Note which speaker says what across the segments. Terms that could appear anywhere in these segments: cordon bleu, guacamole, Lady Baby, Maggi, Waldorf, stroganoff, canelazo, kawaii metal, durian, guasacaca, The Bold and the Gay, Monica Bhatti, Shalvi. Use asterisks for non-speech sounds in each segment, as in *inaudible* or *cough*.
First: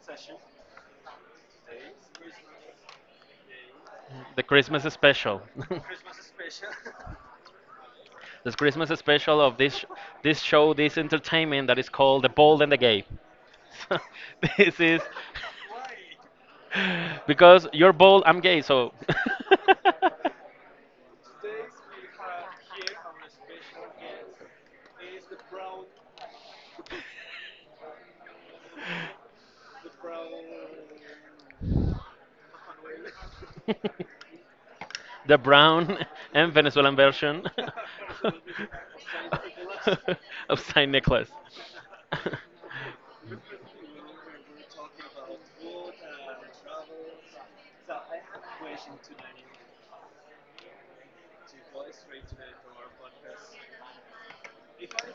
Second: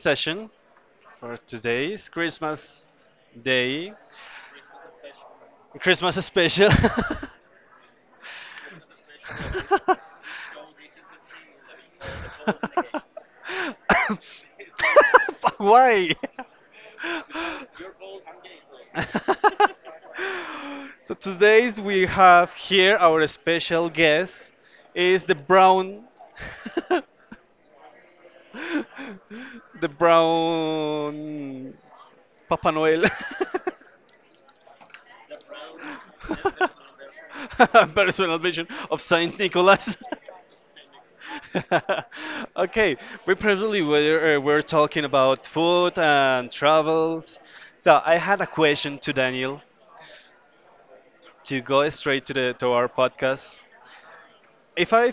Speaker 1: session for today's Christmas Day,
Speaker 2: The Christmas special. *laughs*
Speaker 1: Christmas special. *laughs*
Speaker 2: The Christmas special of this show, this entertainment that is called The Bold and the Gay. *laughs* So this is
Speaker 1: But why?
Speaker 2: *laughs* because you're bold, I'm gay, so.
Speaker 1: *laughs* So today's we have here our special guest is the brown *laughs* *laughs* the brown Papa Noel.
Speaker 2: *laughs* The brown and Venezuelan version
Speaker 1: *laughs* Personal vision of
Speaker 2: *laughs*
Speaker 1: Saint Nicholas. *laughs*
Speaker 2: of Saint Nicholas. *laughs*
Speaker 1: Okay, we previously were talking about food and travels. So I had a question to Daniel to go straight to the to our podcast. If I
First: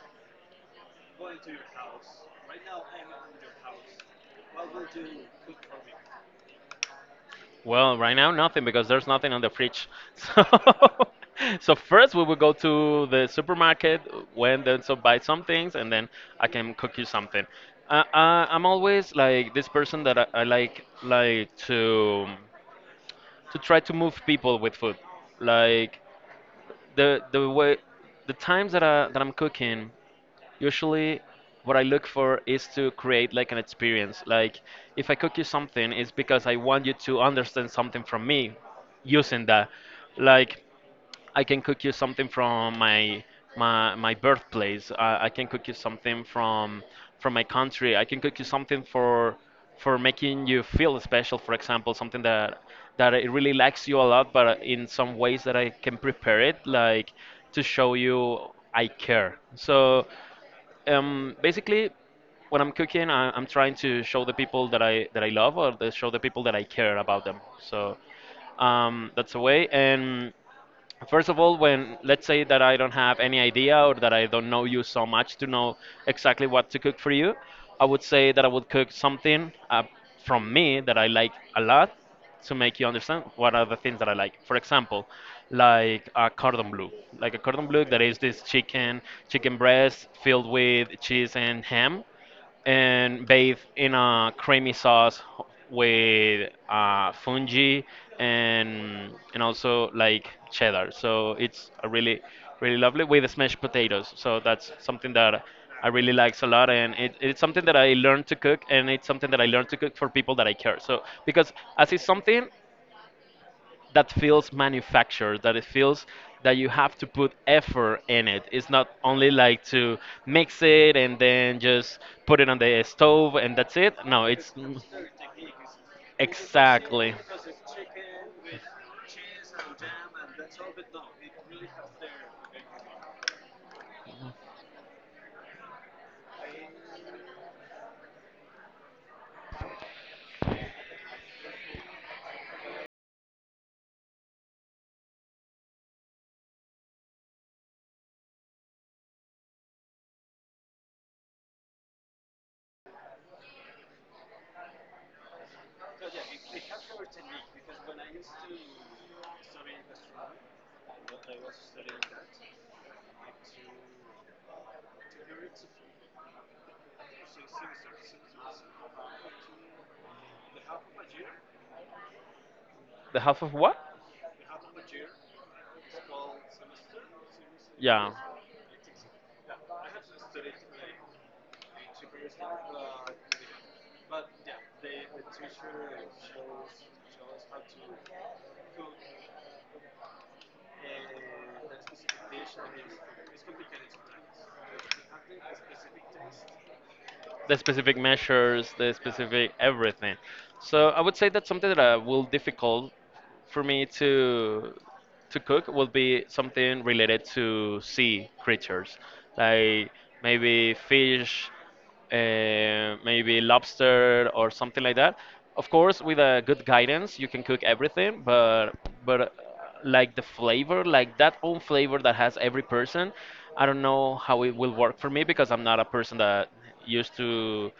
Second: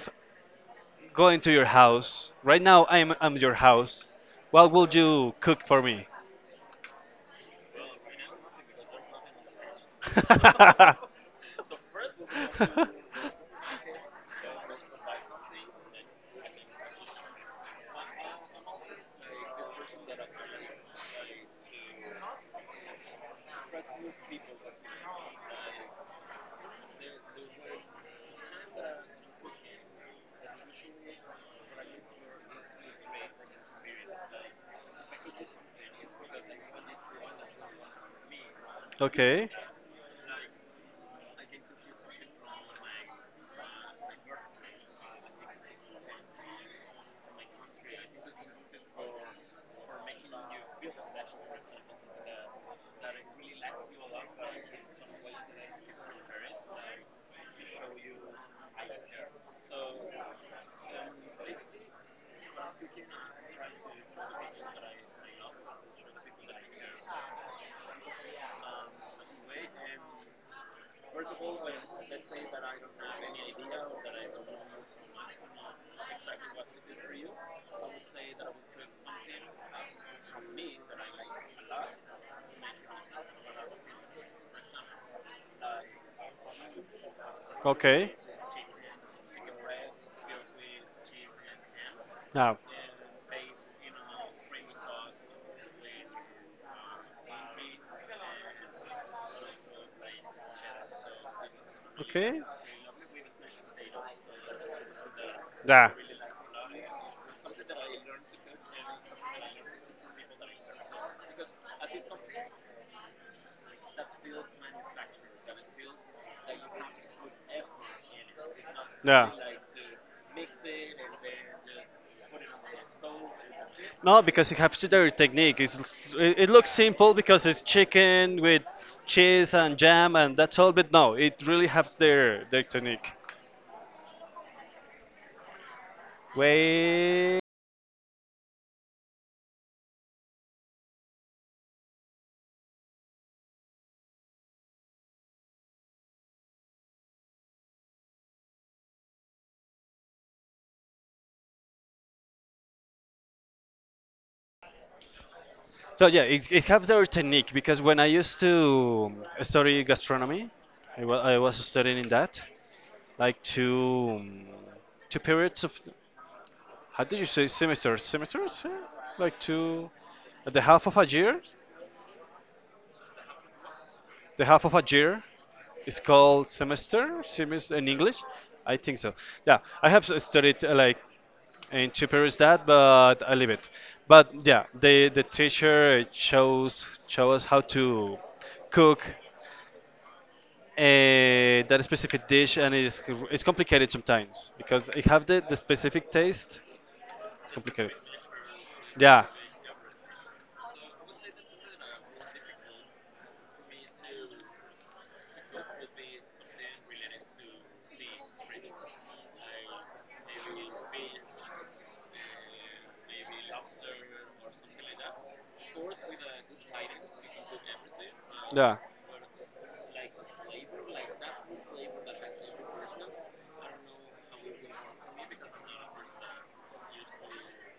Speaker 1: go into your house right now, I'm your house. What will you cook for me?
Speaker 2: Well, right now nothing because there's nothing on the fridge. *laughs* So, so first we will go
Speaker 1: *laughs*
Speaker 2: to the supermarket when then so buy some things, and then I can cook you something. I'm always like this person that I like to try to move people with food. Like the way the times that I'm cooking usually what I look for is to create like an experience. Like if I cook you something, it's because I want you to understand something from me using
Speaker 1: Okay,
Speaker 2: that. Like I can cook you something from my birthplace. I can cook you something from my country. I can cook you something for making you feel special. For example, something that that it really likes you a lot, but in some ways that I can prepare it, like to show you I care. So basically, when I'm cooking, I'm trying to show the people that I love, or the, show the people that I care about them. So that's a way. And first of all, when, let's say that I don't have any idea, or that I don't know you so much to know exactly what to cook for you, I would say that I would cook something, from me, that I like a lot, to make you understand what are the things that I like. For example, like a cordon bleu, like a cordon bleu, that
Speaker 1: okay.
Speaker 2: is this chicken breast filled with cheese and ham
Speaker 1: Now,
Speaker 2: and bathed in a creamy sauce with fungi, and also like cheddar. So it's a really
Speaker 1: okay.
Speaker 2: really lovely with smashed potatoes. So that's something that I
Speaker 1: Yeah.
Speaker 2: really likes a lot, and it's something that I learned to cook, and it's something that I learned to cook for people that I care. So because as it's something that feels manufactured, that it feels that you have to put effort in it, it's not only
Speaker 1: Yeah.
Speaker 2: like to mix it and then just put it on the stove and that's it.
Speaker 1: No,
Speaker 2: No,
Speaker 1: because
Speaker 2: it's
Speaker 1: it has to do your technique. It's, it looks simple
Speaker 2: exactly
Speaker 1: because it's chicken with cheese and jam and that's all, but no, it really has their technique. Wait. So yeah, it has their technique because when I used to study gastronomy, I was studying in that, like two two periods of how did you say semesters? Semesters, yeah? Like two, the half of a year.
Speaker 2: the half of what?
Speaker 1: The half of a year is called semester, semester in
Speaker 2: Yeah,
Speaker 1: English, I think so. Yeah, I have studied like in two periods that, but I leave it. But yeah, the teacher show us how to cook uh, that specific dish, and it's complicated sometimes because it have the specific taste, it's
Speaker 2: the
Speaker 1: complicated.
Speaker 2: specific measures, the
Speaker 1: Yeah.
Speaker 2: specific everything. So I would say that something that will difficult for me to cook will be something related to sea creatures, like maybe fish, maybe lobster or something like that. Of course, with a good guidance, you can cook everything,
Speaker 1: Yeah,
Speaker 2: but like the flavor, like that own flavor that has every person. I don't know how it will work for me because I'm not a person that used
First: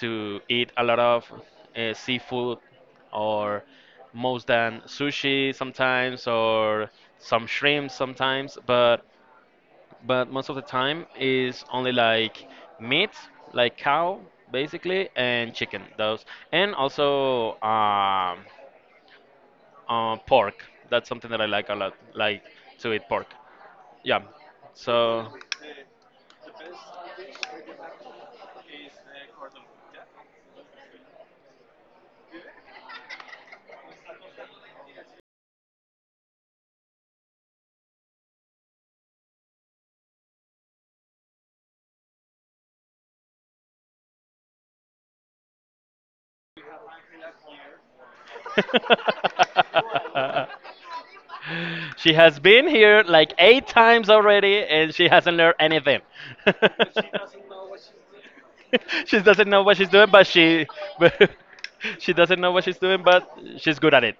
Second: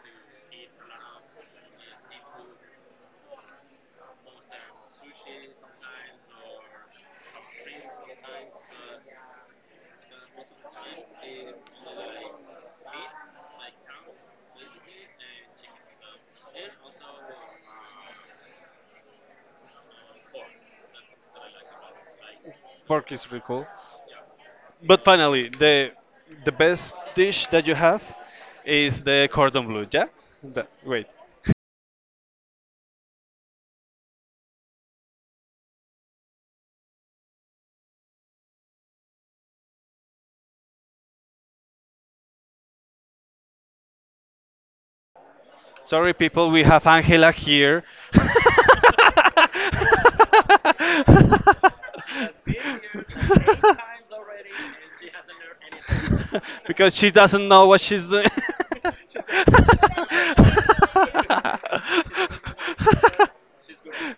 Speaker 2: to eat a lot of seafood, or most than sushi sometimes or some shrimp sometimes, but most of the time is only like meat, like cow basically, and chicken. Those and also. Pork. That's something that I like a lot. Like to eat
Speaker 1: pork
Speaker 2: pork.
Speaker 1: is really cool.
Speaker 2: Yeah.
Speaker 1: But
Speaker 2: So
Speaker 1: finally the best dish that you have is the cordon bleu, yeah. The- wait. Sorry, people, we have Angela here. *laughs*
Speaker 2: *laughs* she has been here like 8 times already, and she hasn't learned anything. *laughs*
Speaker 1: Because she doesn't know what she's doing. *laughs*
Speaker 2: She doesn't know what she's doing, but she *laughs* but she doesn't know what she's doing, but she's good at it.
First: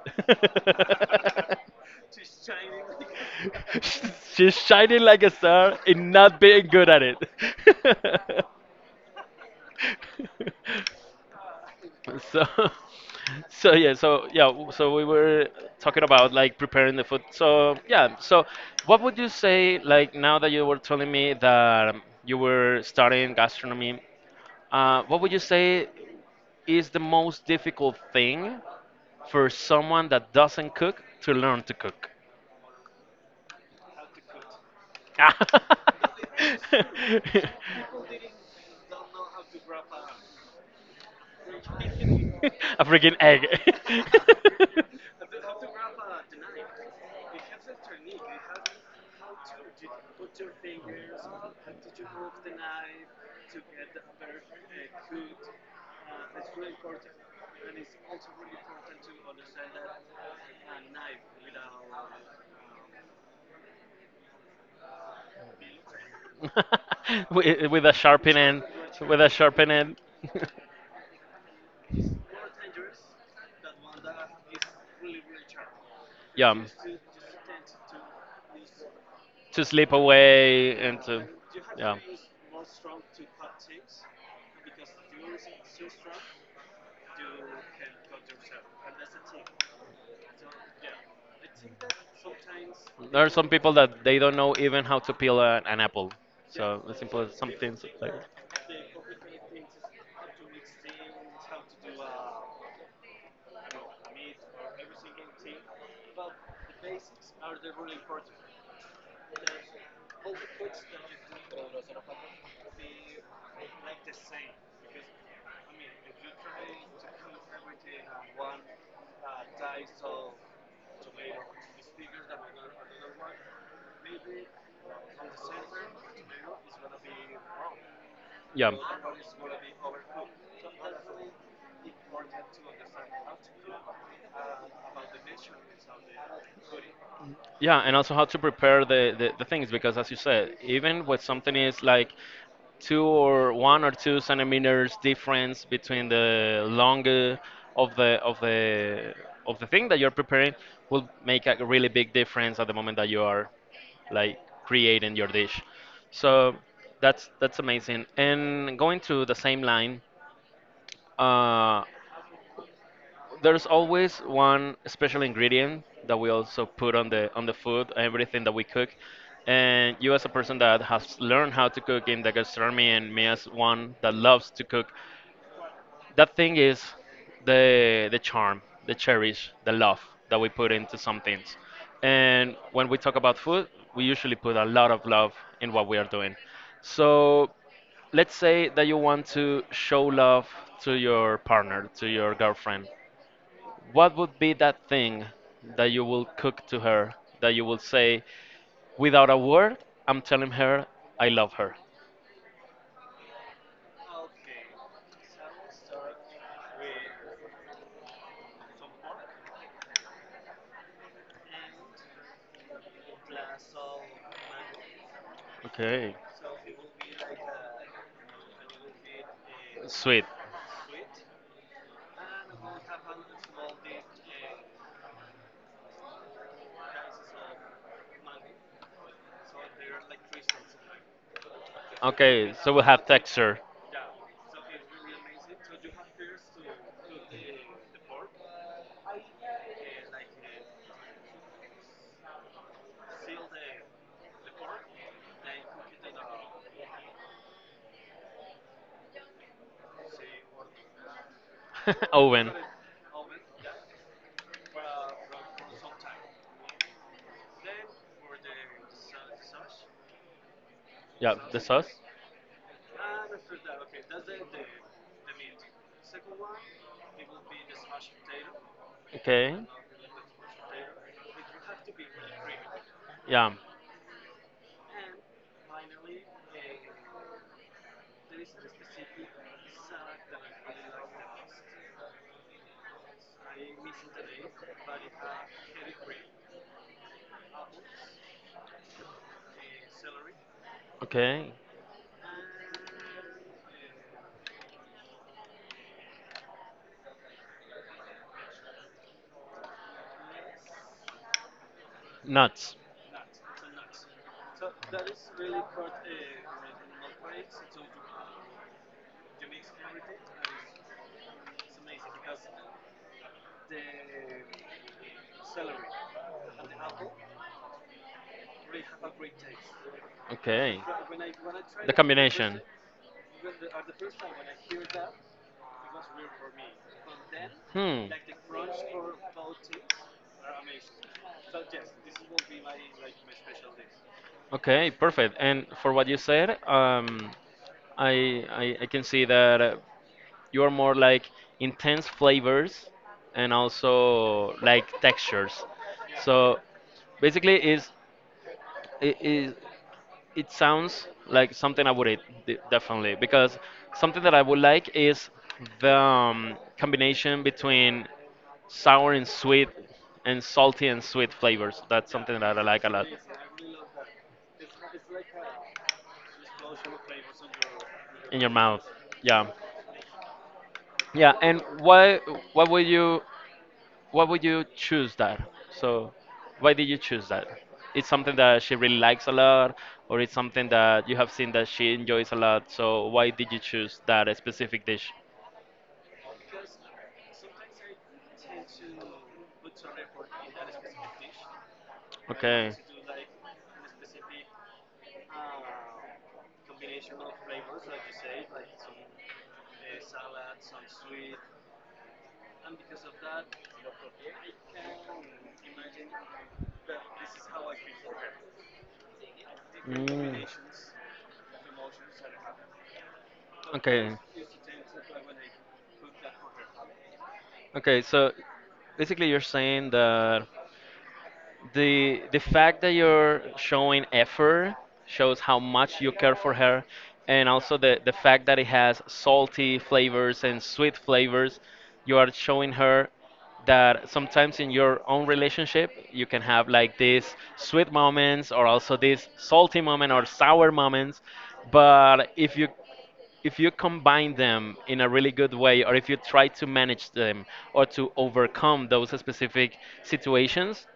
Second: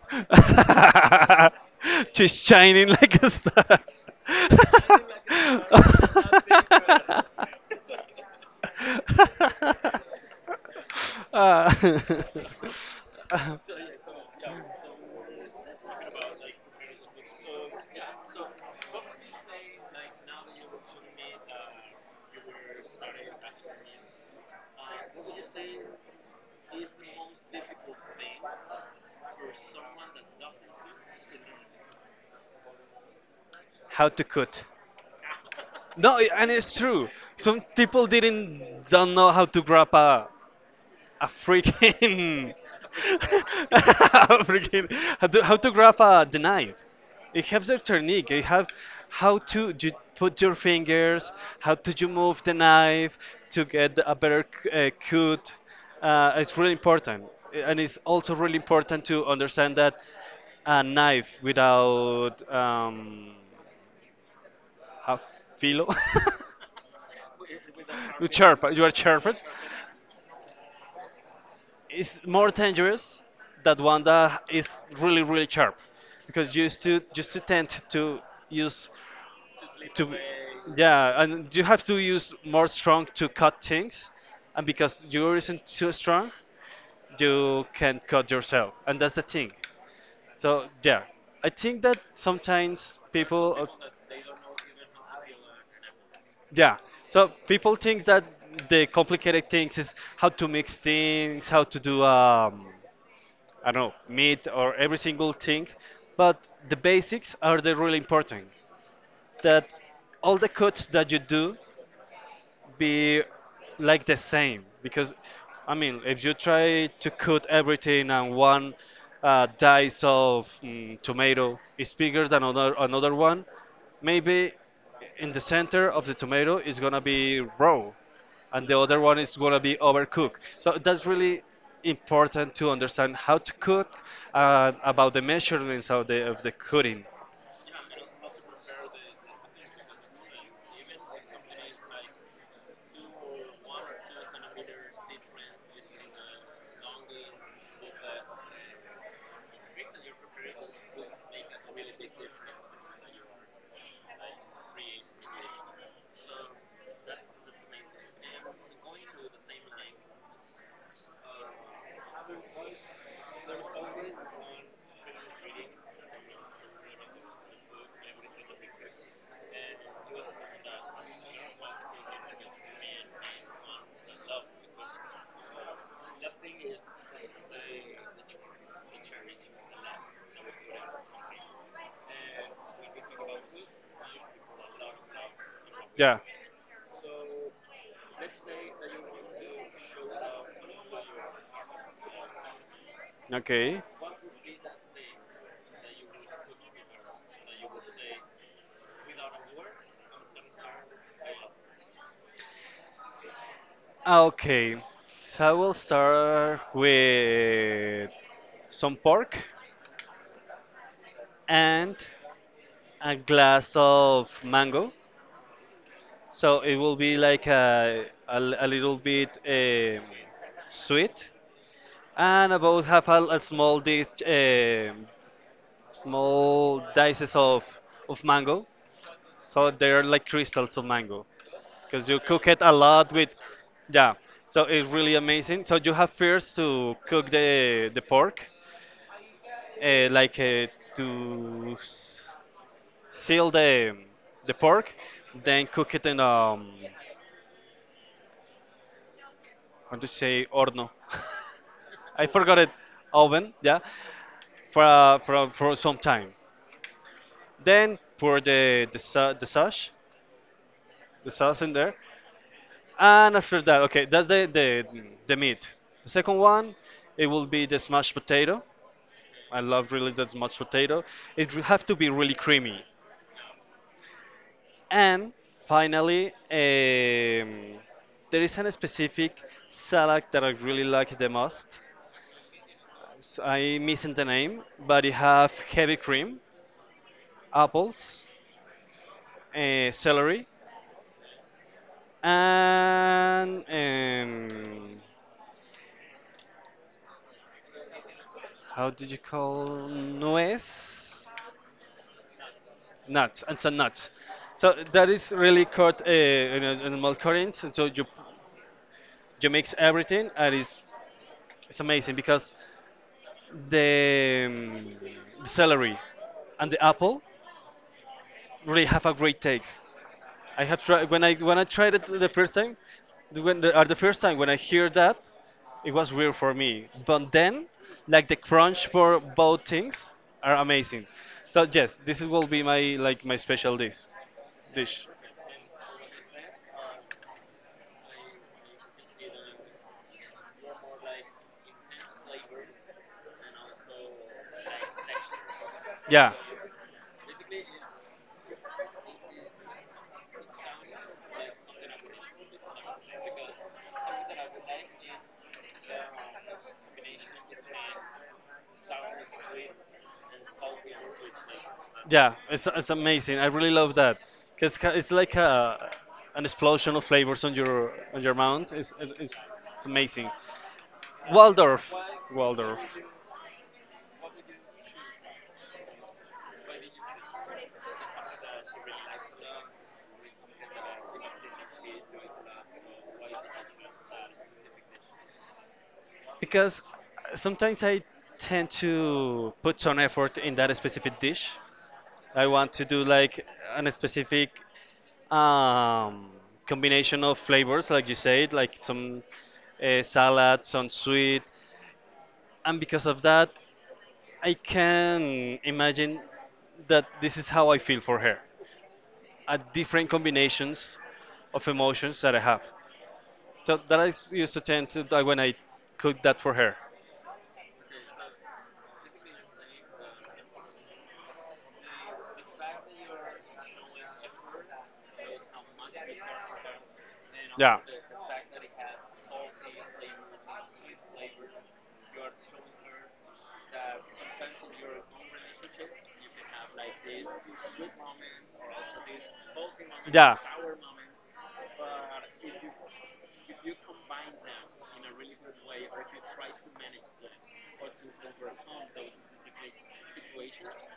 Speaker 1: She's shining like a star.
Speaker 2: *laughs* She's shining like a star in not being good at
Speaker 1: *laughs* *laughs*
Speaker 2: it. *laughs*
Speaker 1: uh,
Speaker 2: So,
Speaker 1: *laughs*
Speaker 2: *laughs* so yeah, so yeah, so we were talking about like preparing the food. So yeah, so what would you say, like now that you were telling me that you were studying gastronomy, what would you say is the most difficult thing for someone that doesn't cook to learn to cook?
Speaker 1: how to cut? No, and it's true. Some people
Speaker 2: *laughs*
Speaker 1: didn't don't know how to grab a
Speaker 2: *laughs*
Speaker 1: freaking
Speaker 2: A freaking egg.
Speaker 1: *laughs*
Speaker 2: *laughs*
Speaker 1: a freaking how to grab a the knife. It has a technique, it has how to you put your fingers, how to you move the knife to get a better cut. It's really important, and it's also really important to understand that a knife without how filo *laughs*
Speaker 2: *laughs* With a
Speaker 1: you
Speaker 2: sharpened end.
Speaker 1: sharp you are
Speaker 2: With a
Speaker 1: sharpened
Speaker 2: sharpened end. *laughs*
Speaker 1: is more dangerous than one that is really really sharp, because
Speaker 2: Yeah,
Speaker 1: you used to just to tend to use
Speaker 2: to slip
Speaker 1: to,
Speaker 2: away and
Speaker 1: yeah,
Speaker 2: to,
Speaker 1: and you have to
Speaker 2: yeah.
Speaker 1: use more strong to cut things, and because you isn't too strong you can cut yourself, and that's the thing. So yeah, I think that sometimes
Speaker 2: There are some
Speaker 1: people
Speaker 2: people that they don't know even how to peel a, an apple.
Speaker 1: yeah.
Speaker 2: So as simple
Speaker 1: So
Speaker 2: as some
Speaker 1: people
Speaker 2: things
Speaker 1: think
Speaker 2: like
Speaker 1: that the complicated things is how to mix things, how to do I don't know, meat or every single thing, but the basics are the really important. That all the cuts that you do be like the same, because I mean if you try to cut everything and one dice of tomato is bigger than another one, maybe in the center of the tomato is gonna be raw and
Speaker 2: yeah.
Speaker 1: the other one is gonna be overcooked, so that's really important to understand how to cook about the measurements of the cooking.
Speaker 2: Yeah, and also how to prepare the things because, as you said, even with something is like two or one or two centimeters difference between the longer of the of the of the thing that you're preparing will make a really big difference at the moment that you are like creating your dish. So that's amazing. And going to the same line, uh, there's always one special ingredient that we also put on the food everything that we cook, and you as a person that has learned how to cook in the gastronomy, and me as one that loves to cook, that thing is the charm, the cherish, the love that we put into some things. And when we talk about food, we usually put a lot of love in what we are
Speaker 1: Yeah.
Speaker 2: doing. So let's say that you want to show love to your partner, to your girlfriend,
Speaker 1: Okay.
Speaker 2: what would be that thing that you will cook to her, that you will say without a word? I'm telling her I love her.
Speaker 1: Okay, so I will start with some pork and a glass of mango.
Speaker 2: Okay.
Speaker 1: So it will be like a, a little bit
Speaker 2: Sweet.
Speaker 1: sweet, and about half a small dish, small dices of mango. So they are like crystals of mango, because you cook
Speaker 2: Okay,
Speaker 1: it a
Speaker 2: so we have
Speaker 1: lot with,
Speaker 2: texture.
Speaker 1: yeah. So it's really amazing. So you have first to cook the pork uh, like uh, to s- seal the pork, then cook it in how to say horno.
Speaker 2: *laughs*
Speaker 1: *laughs* I
Speaker 2: Oven.
Speaker 1: forgot it, oven. Yeah, for for some time. Then pour the sauce, the
Speaker 2: Yeah, the
Speaker 1: sauce in
Speaker 2: sauce.
Speaker 1: there, and after that, okay, that's the meat. The second one, it will be the smashed potato.
Speaker 2: Okay.
Speaker 1: I love really the mashed potato. It will have to be really creamy.
Speaker 2: Yeah.
Speaker 1: And finally, there is a specific salad that I really like the most. So I'm missing the name, but it have heavy cream, apples, celery,
Speaker 2: Okay.
Speaker 1: and how do you call nuez?
Speaker 2: Nuts.
Speaker 1: Nuts. And some nuts. So that is really cut in, in a mild currents. So you you mix everything, and it's amazing because the celery and the apple really have a great taste. I
Speaker 2: Okay.
Speaker 1: have tried when I tried
Speaker 2: The
Speaker 1: it the first
Speaker 2: combination.
Speaker 1: time, when the, or the first time when I hear that, it was weird for me. But then,
Speaker 2: Hmm.
Speaker 1: like the crunch for both things are amazing. So yes, this is- will be my like my special dish.
Speaker 2: Okay,
Speaker 1: Dish.
Speaker 2: perfect. And for what you said, I can see that you are more like intense flavors and also like textures.
Speaker 1: Yeah,
Speaker 2: So basically, is it sounds like something I would eat, definitely, because something that I would like is the combination between sour and sweet and salty and sweet flavors. That's
Speaker 1: yeah,
Speaker 2: something that I like
Speaker 1: it's
Speaker 2: a lot.
Speaker 1: amazing. I really love that because it's like a an explosion of flavors on your
Speaker 2: In your
Speaker 1: mouth.
Speaker 2: mouth, yeah,
Speaker 1: It's amazing.
Speaker 2: yeah. And
Speaker 1: Waldorf,
Speaker 2: what
Speaker 1: Waldorf.
Speaker 2: would you why would you choose that? So, why did you choose that? It's something that she really likes a lot, or it's something that you have seen that she enjoys a lot. So, why did you choose that specific dish?
Speaker 1: Because sometimes I tend to put some effort in that specific dish. I
Speaker 2: Okay.
Speaker 1: want to do like an specific um, combination of flavors, like you said, like some salad, some sweet, and because of that, I can imagine that this is how I feel for her, a different
Speaker 2: Mm.
Speaker 1: combinations of emotions that I have. So that I
Speaker 2: Okay.
Speaker 1: used to tend to that when I cooked that for her.
Speaker 2: Okay, so basically you're saying that the fact that you're showing effort shows how much you care for her, and also
Speaker 1: Yeah.
Speaker 2: the fact that it has salty flavors and sweet flavors, you are showing her that sometimes in your own relationship you can have like these sweet moments or also these salty moment or
Speaker 1: Yeah.
Speaker 2: sour moments, but if you combine them in a really good way, or if you try to manage them or to overcome those specific situations,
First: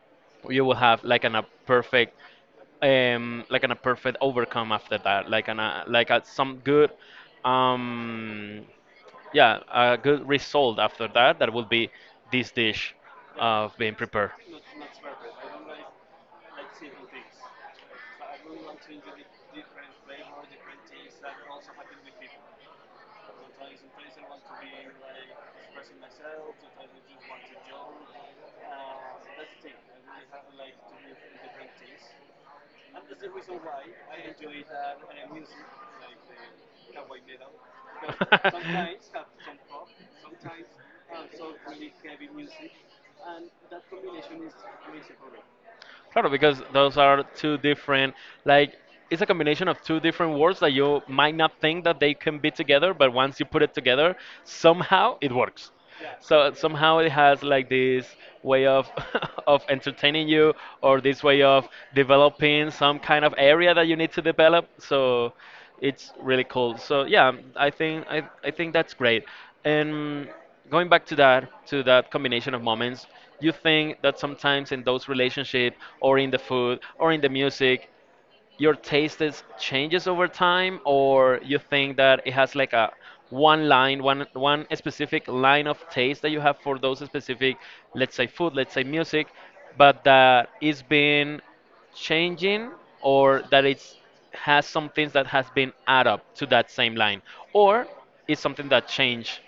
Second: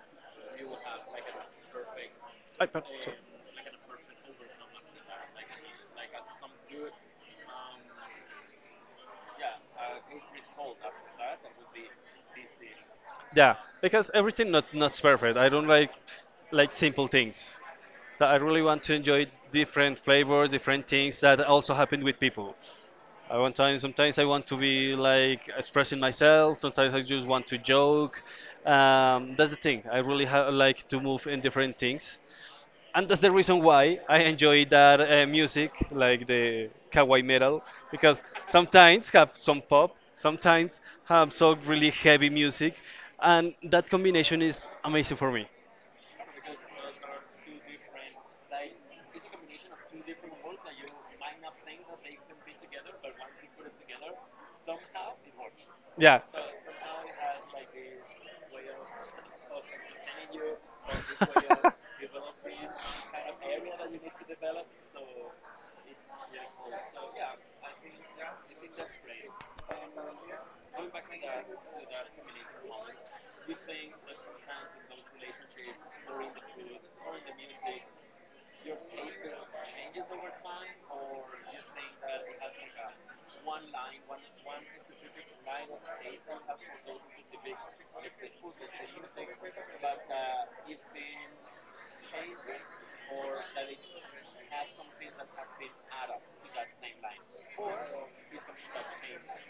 Speaker 2: you will have like an, a perfect
Speaker 1: I per-
Speaker 2: like an, a perfect overcome after that, like an, a like a, some good um yeah a good result after that, that will be this dish
Speaker 1: yeah,
Speaker 2: of being
Speaker 1: because
Speaker 2: prepared.
Speaker 1: everything not not's perfect. I don't like simple things. So I really want to enjoy different flavors, different things that also happen with people. I want time. Sometimes I want to be like expressing myself. Sometimes I just want to joke. That's the thing. I really like to move in different things. And that's the reason why I enjoy that music, like the kawaii metal, because sometimes have some pop,
Speaker 2: *laughs*
Speaker 1: sometimes have some really heavy music, and that combination is amazing for me.
Speaker 2: Claro, because those are two different, like, it's a combination of two different words that you might not think that they can be together, but once you put it together, somehow it works.
Speaker 1: Yeah.
Speaker 2: So somehow it has like this way of *laughs* of entertaining you, or this way of developing some kind of area that you need to develop. So it's really cool. So yeah, I think I think that's great. And going back to that combination of moments, you
Speaker 1: *laughs*
Speaker 2: think that sometimes in those relationships or in the food or in the music your taste is changes over time, or you think that it has like a one line one one specific line of taste that you have for those specific, let's say food, let's say music, but that it's been changing, or that it's has some things that has been add up to that same line, or it's something that changed?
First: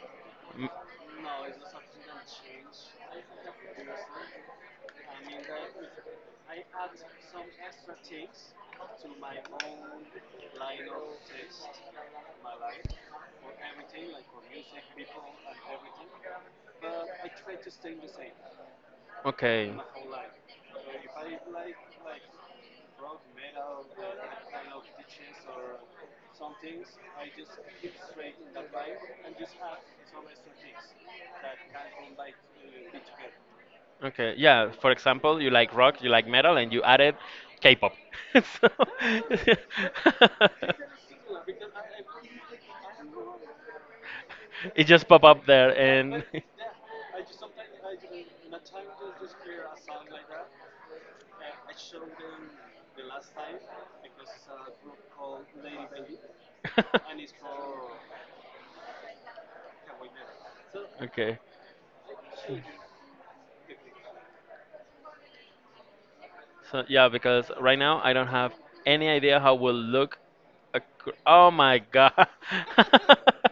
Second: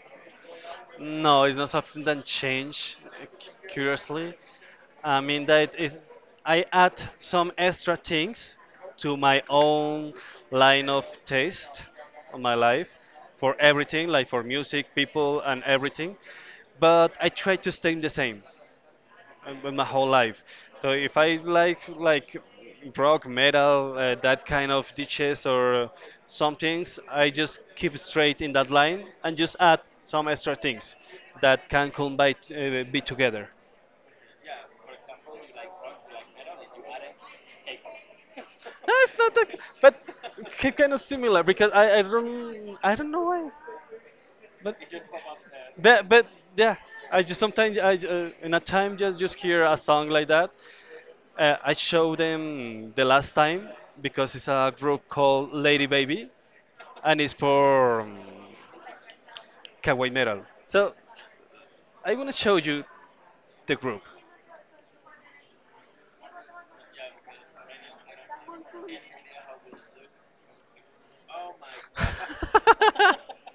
Speaker 1: No, it's not something that changed, curiously. I mean that is, I add some extra things to my own line of taste on my life for everything, like for music, people, and everything. But I try to stay the same
Speaker 2: Okay.
Speaker 1: my whole life. So if I like rock, metal, that kind of ditches or some things, I just keep straight in that line and just add some extra things that can combine be together.
Speaker 2: Okay, yeah. For example, you like rock, you like metal, and you added K-pop. *laughs* So-
Speaker 1: No, it's not that,
Speaker 2: *laughs*
Speaker 1: but kind of similar because I don't I don't know why, but
Speaker 2: it just pop up there,
Speaker 1: but
Speaker 2: and
Speaker 1: yeah, I just sometimes in a time just hear a song like that,
Speaker 2: *laughs*
Speaker 1: I showed them the last time because it's a group called Lady Baby, and it's for
Speaker 2: *laughs*
Speaker 1: Kawaii Metal. So
Speaker 2: okay.
Speaker 1: I want to show you the group.
Speaker 2: So yeah, because right now I don't have any idea how will look. Oh my god.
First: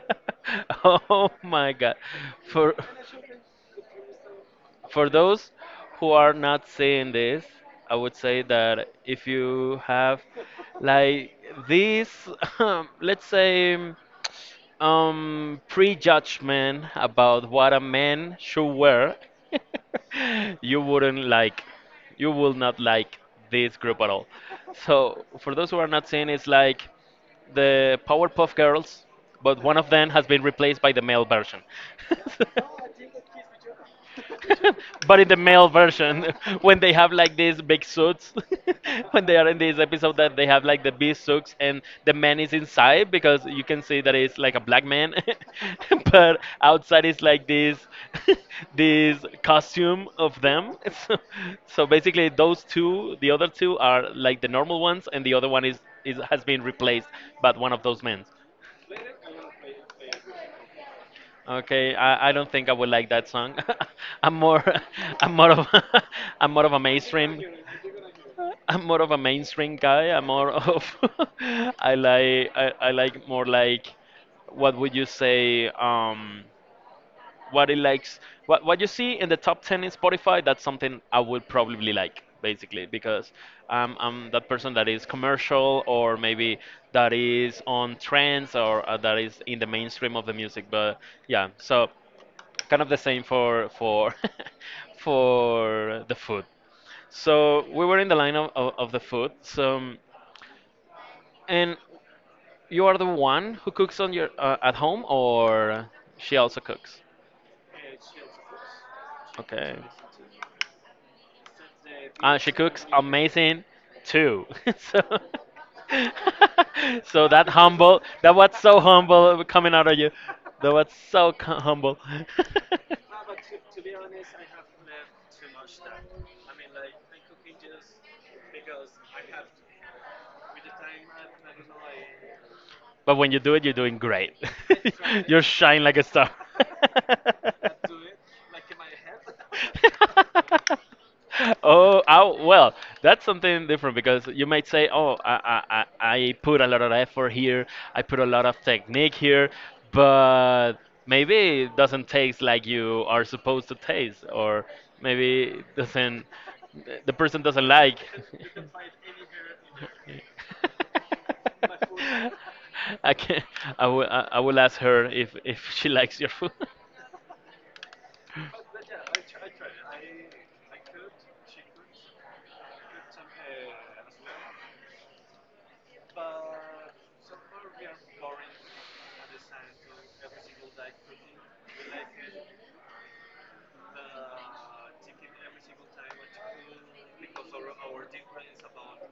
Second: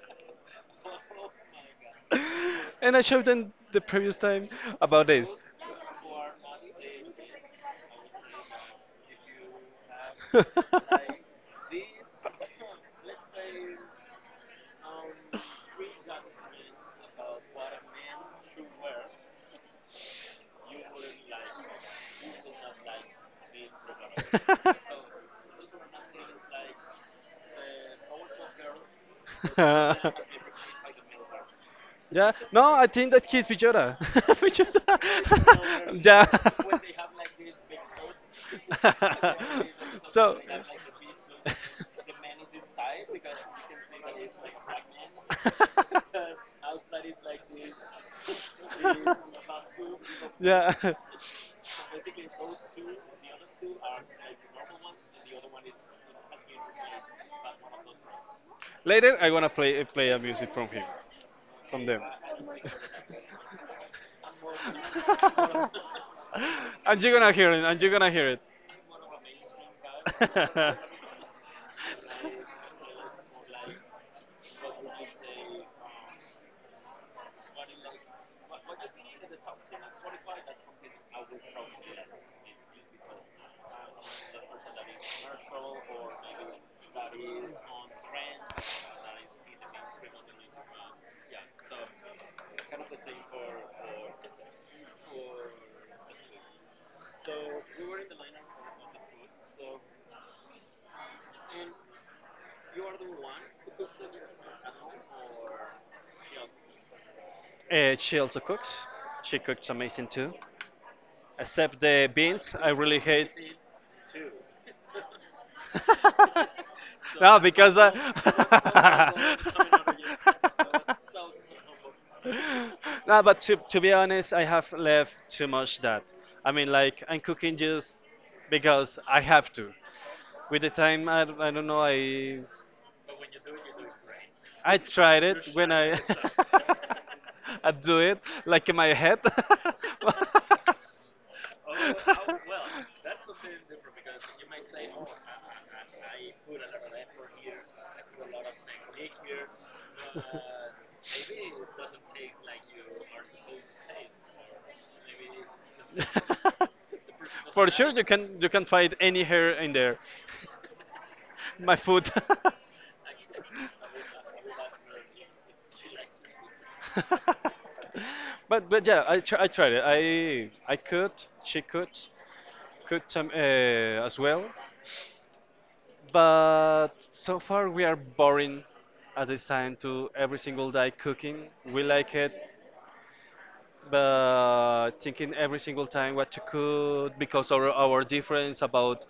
Speaker 1: *laughs*
Speaker 2: Oh my god. For
Speaker 1: And I showed them the previous time about
Speaker 2: for
Speaker 1: this.
Speaker 2: those who are not seeing this, I would say that if you have like this,
Speaker 1: *laughs*
Speaker 2: *laughs* let's say. Um, prejudgment about what a man should
Speaker 1: *laughs*
Speaker 2: wear, *laughs* you wouldn't like you will not like this group at all. So for those who are not seeing, it's like the Powerpuff Girls, but one of them has been replaced by the male version.
Speaker 1: Yeah. No, I think
Speaker 2: *laughs*
Speaker 1: that he's Villora. *laughs*
Speaker 2: *laughs* But in the
Speaker 1: Villora.
Speaker 2: male
Speaker 1: *laughs*
Speaker 2: version,
Speaker 1: Yeah.
Speaker 2: *laughs* when they have like these big suits, *laughs* when they are in this
Speaker 1: *laughs*
Speaker 2: episode that
Speaker 1: So.
Speaker 2: they have like the beast suits and the man is inside because you can see that it's like a black man, *laughs* but
Speaker 1: *laughs*
Speaker 2: outside is like this *laughs* this
Speaker 1: *laughs*
Speaker 2: costume of
Speaker 1: Yeah.
Speaker 2: them. *laughs*
Speaker 1: *laughs*
Speaker 2: So, so basically, those two, the other two are like the normal ones, and the other one is has been replaced by one of those men.
Speaker 1: Later, I wanna play a music from him, from
Speaker 2: Okay,
Speaker 1: them.
Speaker 2: I don't think I would like that song. *laughs* I'm more *laughs* I'm more of *laughs* I'm more of a
Speaker 1: *laughs* And you're gonna
Speaker 2: mainstream
Speaker 1: hear it. And you're gonna hear it.
Speaker 2: *laughs* I'm more of a mainstream guy. I'm more of
Speaker 1: *laughs*
Speaker 2: *laughs* I like I like more like what would you say what it likes what you see in the top 10 in Spotify. That's something I would probably like, basically because I'm that person that is commercial, or maybe that is on trends, or that is in the mainstream of the music. But yeah, so kind of the same for *laughs* for the food. So we were in the line of the food. So and you are the one who cooks on your at home, or she also cooks?
Speaker 1: She also cooks. She cooks
Speaker 2: Okay.
Speaker 1: amazing too. Except the
Speaker 2: She
Speaker 1: beans, I
Speaker 2: cooks
Speaker 1: really hate.
Speaker 2: amazing too. *laughs* So, *laughs*
Speaker 1: *laughs*
Speaker 2: so
Speaker 1: No,
Speaker 2: that
Speaker 1: because
Speaker 2: humble, that was so humble coming out of you.
Speaker 1: *laughs*
Speaker 2: That was so c humble.
Speaker 1: no, but to be honest, I have
Speaker 2: *laughs*
Speaker 1: left too much that. I mean, like I'm cooking just because I have to. With the time, I don't know,
Speaker 2: But when you do it, you're doing great.
Speaker 1: I tried
Speaker 2: I *laughs*
Speaker 1: it when
Speaker 2: shine *laughs* like
Speaker 1: I
Speaker 2: a star.
Speaker 1: *laughs*
Speaker 2: *laughs* I
Speaker 1: I do it like in my head. *laughs*
Speaker 2: *laughs* *laughs* Oh, oh, well, that's something different because you might say, "Oh, I I put a lot of effort here. I put a lot of technique here," but maybe it doesn't taste like you are supposed to taste, or maybe it doesn't
Speaker 1: *laughs*
Speaker 2: the person doesn't
Speaker 1: For sure,
Speaker 2: like.
Speaker 1: you can find any hair in there.
Speaker 2: *laughs*
Speaker 1: *laughs* My foot.
Speaker 2: I can I will I will ask her if she likes your food. *laughs*
Speaker 1: *laughs* *laughs* But yeah, I tried it. I could, she could some as well. But so far we are boring at this time to every single day cooking. We like it, but thinking every single time what to cook because our difference about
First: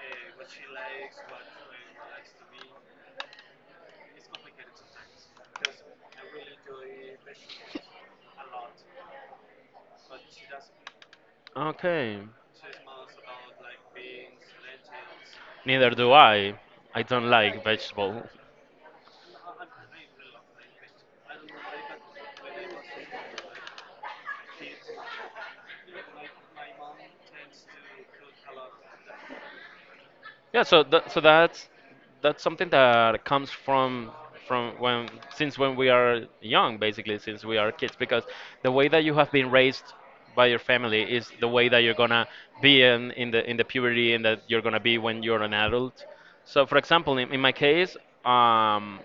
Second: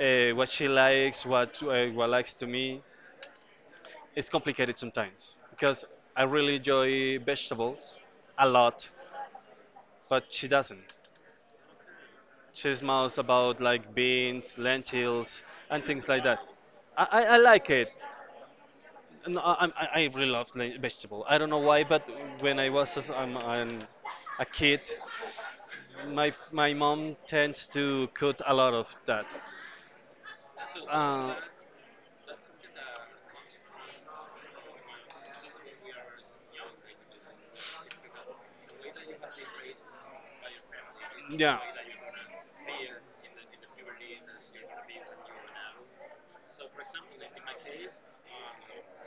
Speaker 1: what she likes, what likes to me, it's complicated sometimes because I really enjoy vegetables a lot, but she doesn't.
Speaker 2: Okay.
Speaker 1: She's mouse about like beans, lentils, and
Speaker 2: Neither
Speaker 1: things
Speaker 2: do
Speaker 1: like that.
Speaker 2: I. I don't
Speaker 1: I
Speaker 2: like
Speaker 1: like it.
Speaker 2: vegetable.
Speaker 1: No, I really love vegetable. I don't know why, but when I was a kid, my mom tends to cook a lot of that.
Speaker 2: Yeah, so th so
Speaker 1: Uh,
Speaker 2: that's something that comes from when since when we are young, basically, since we are kids, because the way that you have been raised by your family is the
Speaker 1: yeah.
Speaker 2: way that you're gonna be in, the in the puberty and that you're gonna be when you're an adult. So, for example, in my case, um,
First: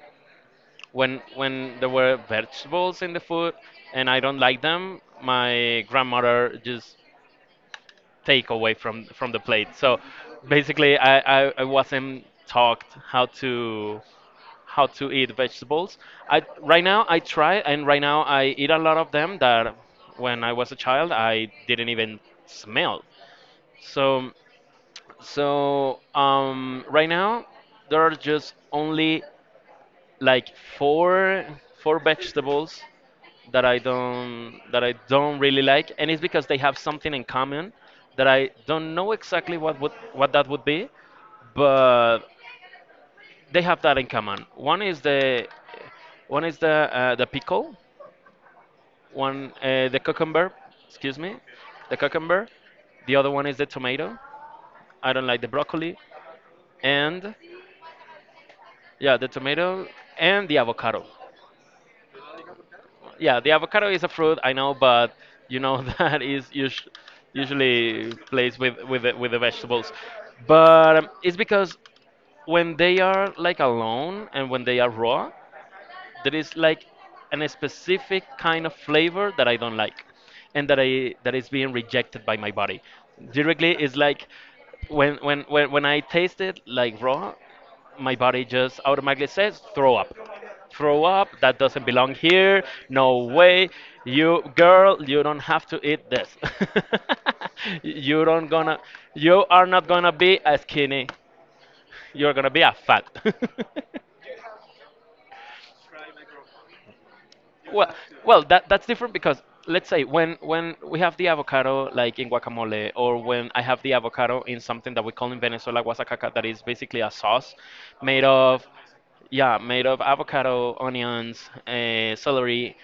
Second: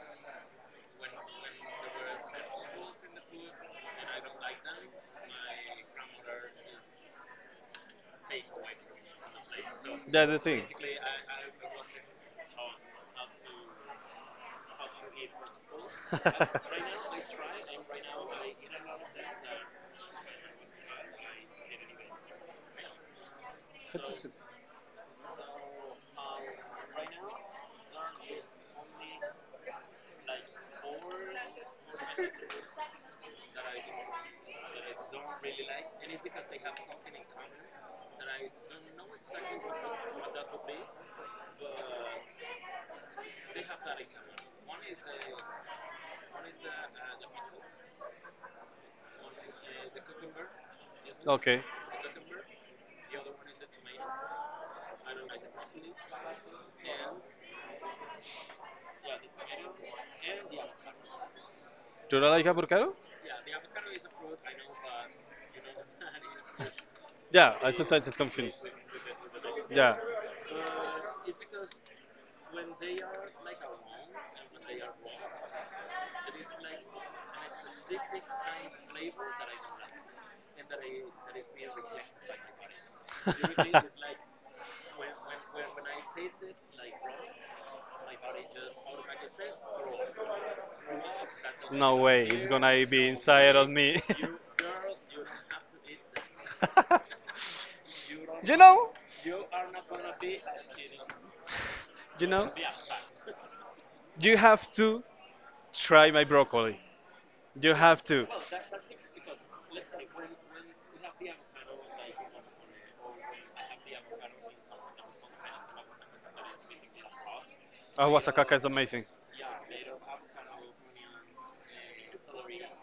Speaker 2: when there were vegetables in the food and I don't like them, my grandmother just take away from the plate. So
Speaker 1: That's the thing.
Speaker 2: basically, I, I wasn't taught how to eat vegetables. I right now
Speaker 1: *laughs*
Speaker 2: I try, and right now I eat a lot of them that when I was a child I didn't even smell.
Speaker 1: What is
Speaker 2: So
Speaker 1: it?
Speaker 2: so right now there are just only like four vegetables that I don't really like, and it's because they have something in common that I don't know exactly what would what that would be, but they have that in common. One is the pickle, one the cucumber, excuse me,
Speaker 1: Okay.
Speaker 2: the cucumber. The other one is the tomato. I don't like the broccoli, and yeah, the tomato and the avocado.
Speaker 1: Do you not like avocado?
Speaker 2: Yeah, the avocado is a fruit, I know, but you know *laughs* that is usu
Speaker 1: Yeah, I sometimes
Speaker 2: usually
Speaker 1: it's
Speaker 2: placed
Speaker 1: confused.
Speaker 2: with the vegetables.
Speaker 1: Yeah.
Speaker 2: But it's because when they are like alone and when they are raw, there is like an a specific kind of flavor that I don't like and that I that is being rejected by my body. Directly is like when when I taste
Speaker 1: *laughs*
Speaker 2: it like raw, my body just automatically says throw up. Throw up, that doesn't
Speaker 1: No
Speaker 2: belong
Speaker 1: way, it's
Speaker 2: here,
Speaker 1: gonna be
Speaker 2: no
Speaker 1: inside of
Speaker 2: way.
Speaker 1: me.
Speaker 2: You girl, you don't have to eat this.
Speaker 1: *laughs*
Speaker 2: *laughs* You don't
Speaker 1: You
Speaker 2: gonna
Speaker 1: know,
Speaker 2: you are not gonna be a skinny.
Speaker 1: you
Speaker 2: You're
Speaker 1: know,
Speaker 2: gonna be a fat. *laughs*
Speaker 1: you have to try my broccoli. You
Speaker 2: Well,
Speaker 1: have to.
Speaker 2: well, that that's different because let's say when we have the avocado like in guacamole, or when I have the avocado in something that we call in Venezuela guasacaca, that is basically a sauce
Speaker 1: Oh,
Speaker 2: made
Speaker 1: Oaxaca is
Speaker 2: of,
Speaker 1: amazing.
Speaker 2: yeah, made of avocado, onions, celery,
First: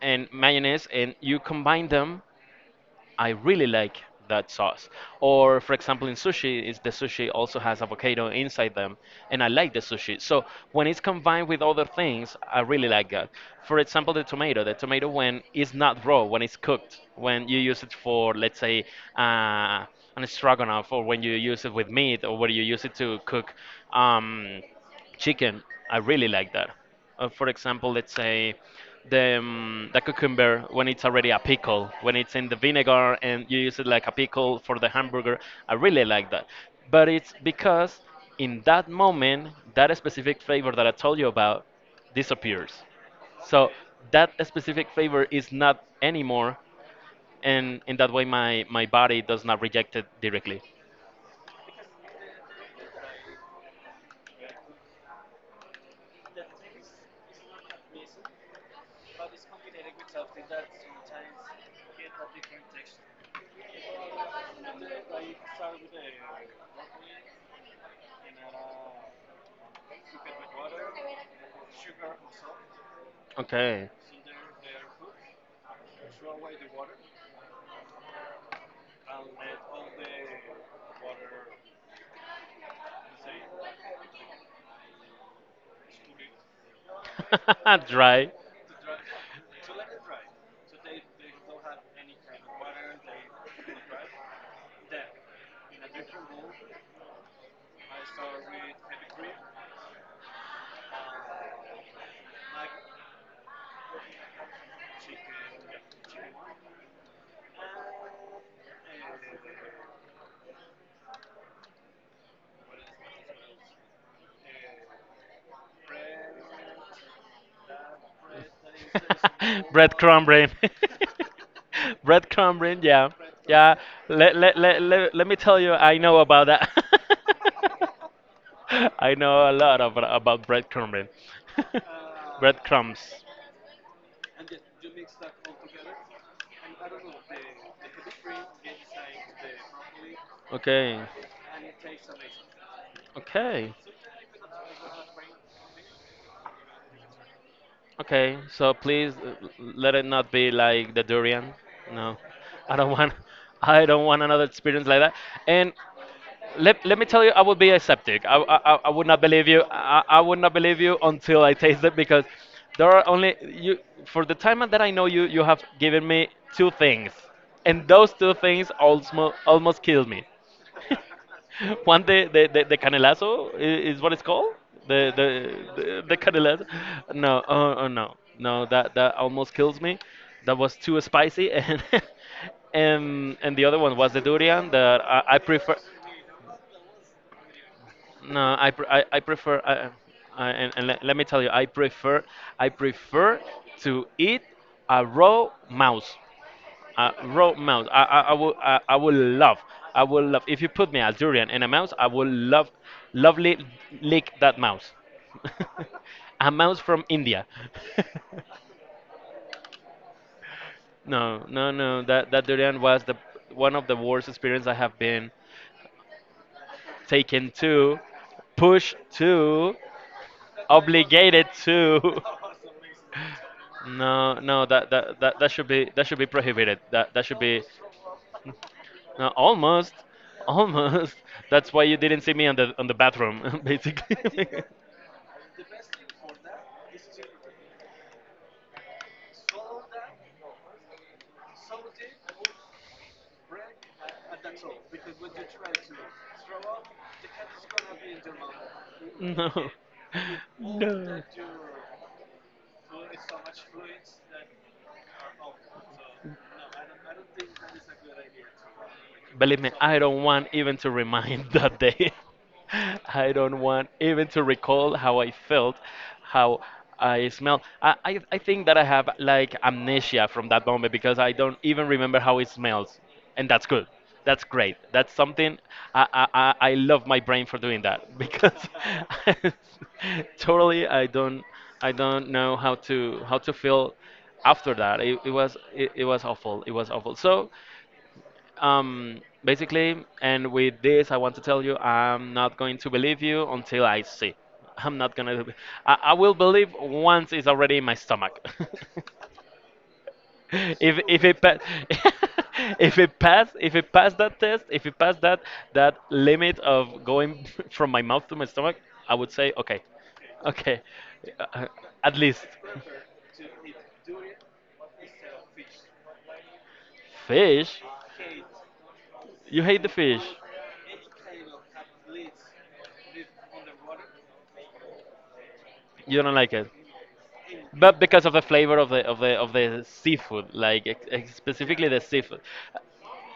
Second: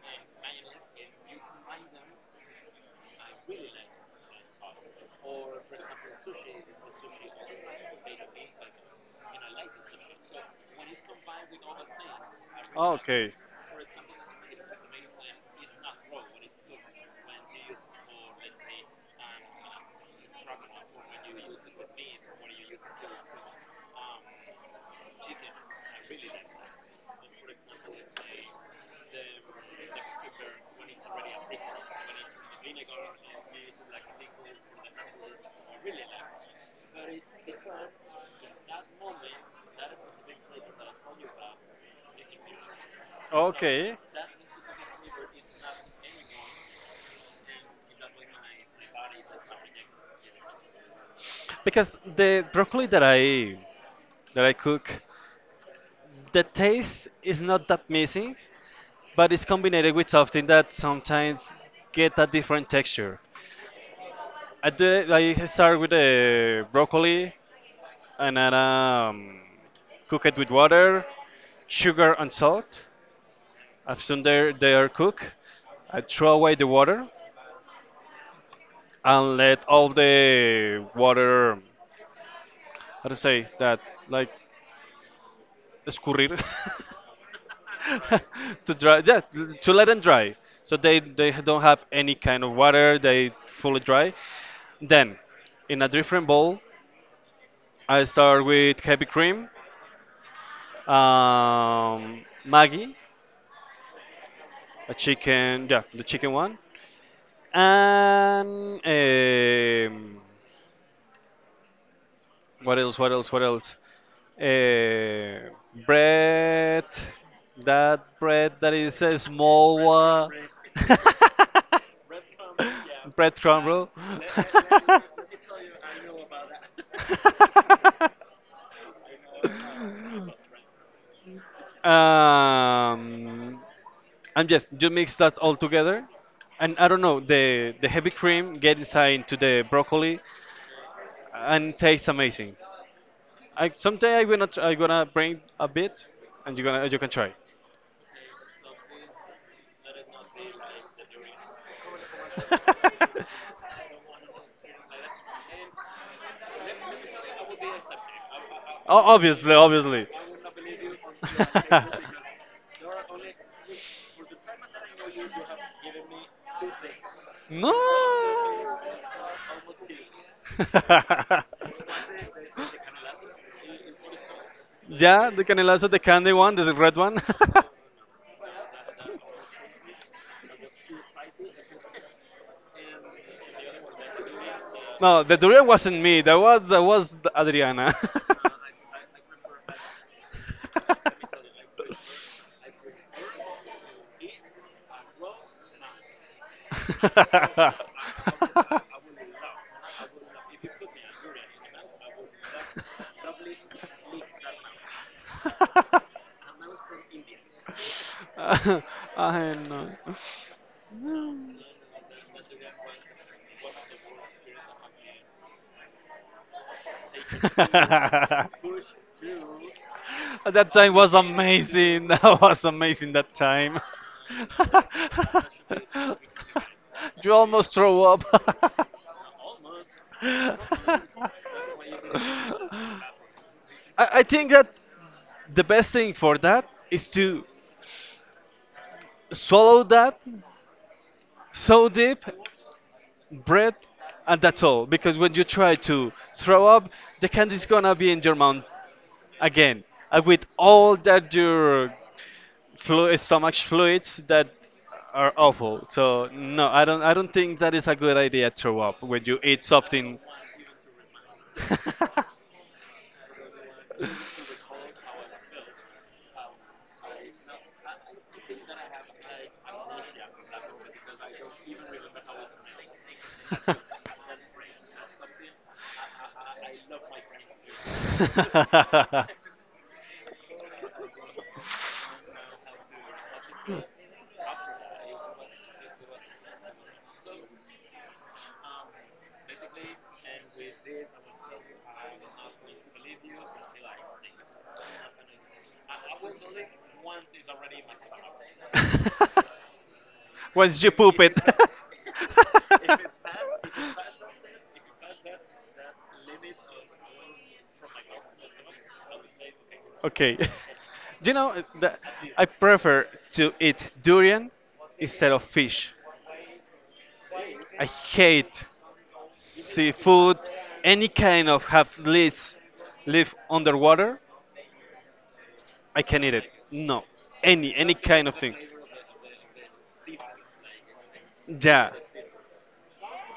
Speaker 2: and mayonnaise, and you combine them. I really like that sauce. Or for example, in sushi, is the sushi also has avocado inside them, and I like the sushi. So when it's combined with other things, I really like that.
Speaker 1: Okay.
Speaker 2: For example, the tomato. The tomato when it's not raw, when it's cooked, when you use it for let's say uh, an stroganoff, or when you use it with meat, or when you use it to cook. Um, chicken. I really like that. For example, let's say the cucumber when it's already a pickle, when it's in the vinegar and you use it like a pickle for the hamburger. I really like that. But it's because in that moment, that specific flavor that I told you about disappears.
Speaker 1: So that is
Speaker 2: So
Speaker 1: specifically.
Speaker 2: that specific flavor is not anymore, and in that way, my body does not reject it directly.
Speaker 1: Because the broccoli that I cook, the taste is not that missing, but it's combined with something that sometimes get a different texture. I start with the broccoli and then cook it with water, sugar and salt.
Speaker 2: Okay,
Speaker 1: After they're cooked, I throw away the water and let all the water, how to say that, like escurrir.
Speaker 2: *laughs*
Speaker 1: *laughs*
Speaker 2: dry.
Speaker 1: *laughs* To dry, yeah, to let them dry. So they don't have any kind of water, they fully dry. Then, in a different bowl, I start with heavy cream, Maggi, a chicken, yeah, the chicken one, and what else? Uh, Bread, that bread that is a
Speaker 2: *laughs*
Speaker 1: small
Speaker 2: Breadcrumb
Speaker 1: one.
Speaker 2: brain.
Speaker 1: *laughs*
Speaker 2: *laughs* Breadcrumb brain, yeah.
Speaker 1: *laughs* Brett
Speaker 2: Yeah,
Speaker 1: Trumbull.
Speaker 2: let, let,
Speaker 1: *laughs*
Speaker 2: let, let, let me tell you, I know about that. *laughs* I know a lot about breadcrumb brain. *laughs* Breadcrumbs.
Speaker 1: um, and just, you mix that all together, and I don't know, the heavy cream get inside into the broccoli,
Speaker 2: Okay,
Speaker 1: and it tastes amazing. I,
Speaker 2: okay,
Speaker 1: someday I'm gonna I gonna bring a bit, and you gonna you can try.
Speaker 2: okay. So please let it not be like the durian. No, I don't want.
Speaker 1: *laughs*
Speaker 2: *laughs* I don't want another experience like that. And let, me tell you, I would be aseptic. I, I
Speaker 1: O-
Speaker 2: would not believe
Speaker 1: obviously,
Speaker 2: you. I,
Speaker 1: obviously.
Speaker 2: I would not believe you until I taste it because
Speaker 1: *laughs*
Speaker 2: there are only you for the time that I know you. You have given me two things,
Speaker 1: No.
Speaker 2: and those two things almost killed me.
Speaker 1: *laughs*
Speaker 2: *laughs* One the the canelazo I- is what it's called. The
Speaker 1: Yeah, the canelazo, the
Speaker 2: the
Speaker 1: candy one,
Speaker 2: canelazo.
Speaker 1: the red one.
Speaker 2: No, oh, oh no, no. That that almost kills me. That was too spicy and. *laughs* And, the other one was the durian
Speaker 1: *laughs*
Speaker 2: that
Speaker 1: No,
Speaker 2: I,
Speaker 1: the
Speaker 2: I
Speaker 1: durian
Speaker 2: prefer.
Speaker 1: wasn't me. That was Adriana.
Speaker 2: No, I pre I prefer I, and let, me tell you, I prefer to eat a raw mouse. A raw mouse. I
Speaker 1: *laughs*
Speaker 2: would I would love I would love if you put me a durian and a mouse, I would love lovely lick that mouse. *laughs* A mouse from India. *laughs*
Speaker 1: *laughs* I know.
Speaker 2: No, no, no. That that durian was the one of the worst experience I have been taken
Speaker 1: *laughs*
Speaker 2: to,
Speaker 1: That
Speaker 2: pushed to,
Speaker 1: time was
Speaker 2: obligated
Speaker 1: amazing. *laughs*
Speaker 2: to.
Speaker 1: That
Speaker 2: *laughs*
Speaker 1: was amazing. That time.
Speaker 2: No, no, that that should be prohibited. That
Speaker 1: *laughs*
Speaker 2: that
Speaker 1: You
Speaker 2: should be
Speaker 1: almost throw up.
Speaker 2: no, almost,
Speaker 1: *laughs*
Speaker 2: almost.
Speaker 1: I,
Speaker 2: *laughs* That's why you didn't see me on the bathroom, *laughs*
Speaker 1: I
Speaker 2: basically.
Speaker 1: think that
Speaker 2: *laughs*
Speaker 1: the best thing for that is to swallow that so deep, breath, and that's all. Because when you try to throw up, the candy's gonna be in your mouth
Speaker 2: No,
Speaker 1: again with all
Speaker 2: no.
Speaker 1: that your stomach fluids that are awful, so no, I don't I don't think that is a good idea to throw up when you
Speaker 2: Believe
Speaker 1: eat
Speaker 2: me, I
Speaker 1: something.
Speaker 2: don't want even to remind *laughs* that day. I don't want even to recall how I felt, how I smelled. I, I think that I have like amnesia from that moment because I don't even remember how it smells. And that's good. That's great. That's something I, I love my brain for doing that *laughs* because *laughs* totally I don't know how to feel after that. It, it was awful. It was awful. So basically, and with this, I want to tell you I'm
Speaker 1: *laughs*
Speaker 2: not
Speaker 1: *laughs*
Speaker 2: going to believe you until I see. *laughs* I'm not gonna. Be- I will believe once it's already in my stomach.
Speaker 1: *laughs*
Speaker 2: *laughs*
Speaker 1: Once you
Speaker 2: if
Speaker 1: poop
Speaker 2: if
Speaker 1: it.
Speaker 2: it
Speaker 1: *laughs*
Speaker 2: pa- *laughs* if it pass that test, if it pass that that limit of going *laughs* from my mouth to my stomach, I would say okay,
Speaker 1: Okay. *laughs*
Speaker 2: okay,
Speaker 1: Do you know
Speaker 2: uh,
Speaker 1: that
Speaker 2: at least
Speaker 1: I prefer to eat durian instead of fish?
Speaker 2: fish.
Speaker 1: I hate
Speaker 2: You hate the fish.
Speaker 1: seafood, any kind of have lives live underwater. I
Speaker 2: You
Speaker 1: can eat
Speaker 2: don't
Speaker 1: it.
Speaker 2: like it,
Speaker 1: No, any
Speaker 2: but because
Speaker 1: kind
Speaker 2: of
Speaker 1: of
Speaker 2: the
Speaker 1: thing.
Speaker 2: flavor of the of the seafood, like ex- ex- specifically
Speaker 1: Yeah,
Speaker 2: the seafood.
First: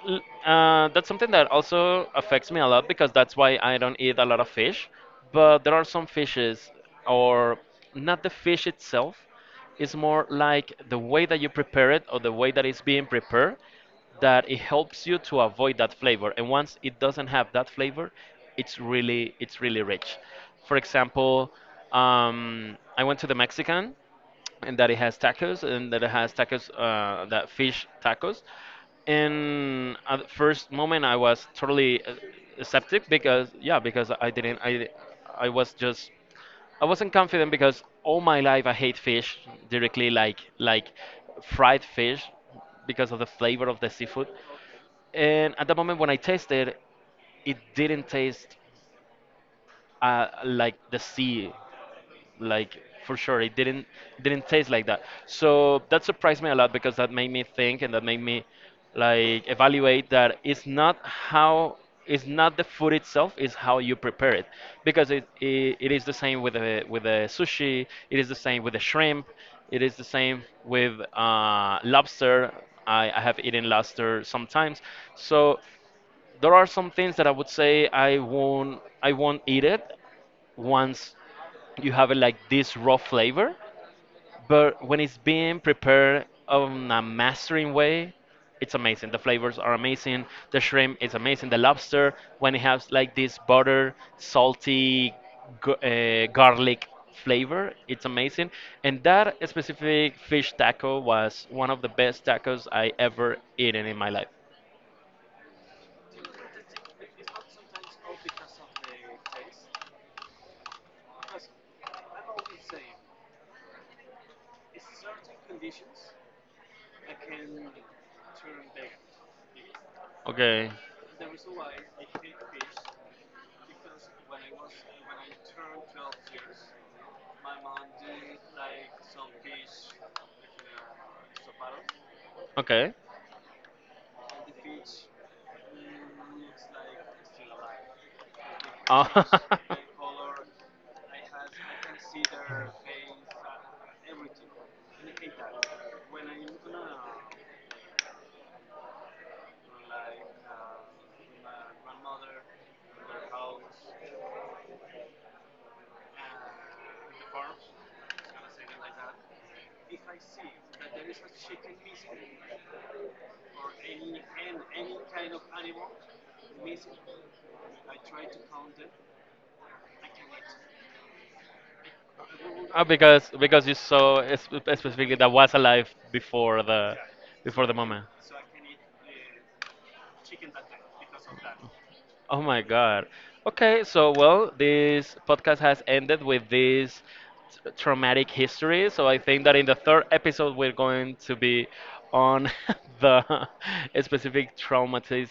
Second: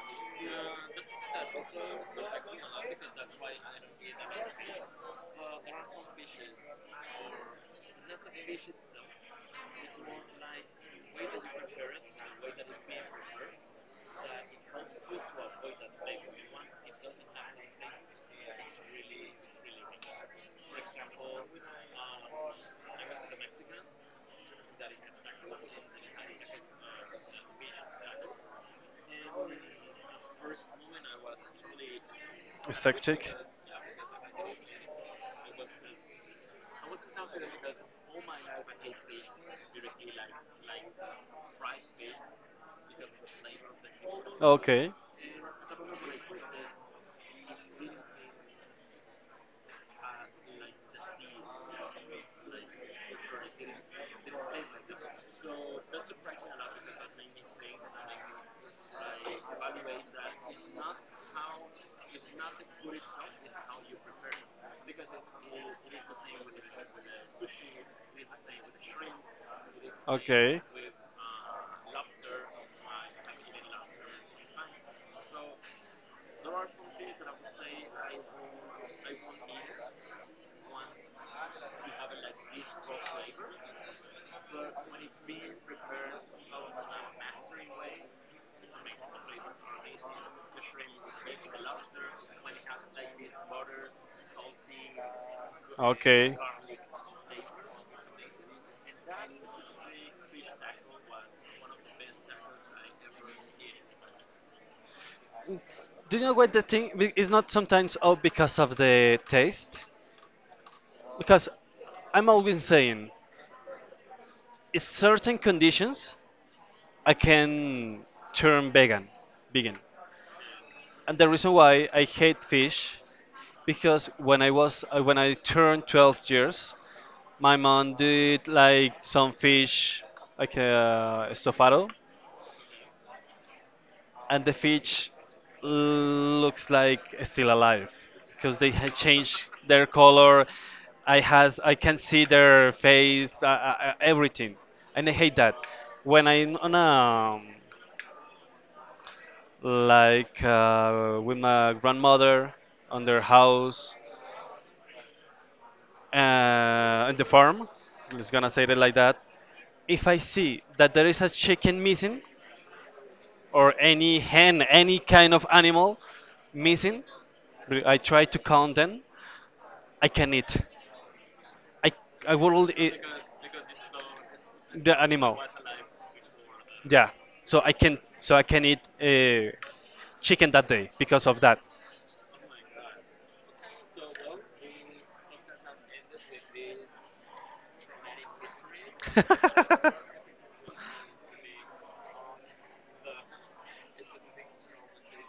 Speaker 2: L- that's something that also affects me a lot because that's why I don't eat a lot of fish. But there are some fishes, or not the fish itself, it's more like the way that you prepare it or the way that it's being prepared that it helps you to avoid that flavor. And once it doesn't have that flavor, it's really rich. For example, I went to the Mexican and that it has tacos and that it has tacos that fish tacos, and at the first moment I was totally skeptic,
Speaker 1: Sectik.
Speaker 2: because yeah, because I didn't I I was just I wasn't confident because all my life I hate fish directly, like fried fish, because of the flavor of the seafood,
Speaker 1: Okay.
Speaker 2: and at the moment when I tasted it didn't taste like the sea, like for sure it didn't taste like that, so that surprised me a lot because that made me think and that made me like evaluate that it's not how it's not the food itself, it's how you prepare it, because it, it is the same with the sushi, it is the same with the shrimp, it is the same
Speaker 1: Okay.
Speaker 2: with lobster. I have eaten lobster sometimes, so there are some things that I would say I won't eat it once you have it like this raw flavor, but when it's being prepared on a mastering way, it's amazing, the flavors are amazing, the shrimp is amazing, the lobster when it has like this butter salty
Speaker 1: Okay.
Speaker 2: garlic flavor, it's amazing, and that specific fish taco was one of the best tacos I ever eaten in my life.
Speaker 1: Do you know what the thing be- it's not sometimes all because of the taste? Because I'm always saying, in certain conditions, I can turn vegan, vegan.
Speaker 2: Okay,
Speaker 1: And the reason why I hate fish, because when I was when I turned 12 years, my mom did like some fish, like estofado,
Speaker 2: okay.
Speaker 1: and the fish looks like still alive because they had
Speaker 2: Oh.
Speaker 1: changed
Speaker 2: *laughs*
Speaker 1: their color. I has I can see their face, everything, and I hate that. When I'm on a like with my grandmother on their house in the farm, just gonna say it like that. If I see that there is a chicken missing, or any hen, any kind of animal missing, but I try to count them. I can eat. I I will
Speaker 2: Oh,
Speaker 1: eat
Speaker 2: because you saw es-
Speaker 1: the
Speaker 2: specifically that
Speaker 1: animal.
Speaker 2: was alive
Speaker 1: Yeah.
Speaker 2: before the moment.
Speaker 1: So I can eat chicken that day because of that.
Speaker 2: Oh my God. Okay, so well, this podcast has ended with this t- traumatic history. So I think that in the third episode, we're going to be on *laughs* the specific traumatisms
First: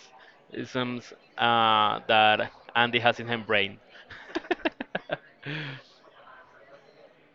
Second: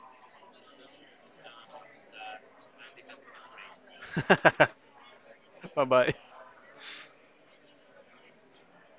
Speaker 2: that Andy has in her brain.
Speaker 1: *laughs* *laughs* *laughs* Bye bye.
Speaker 2: *laughs*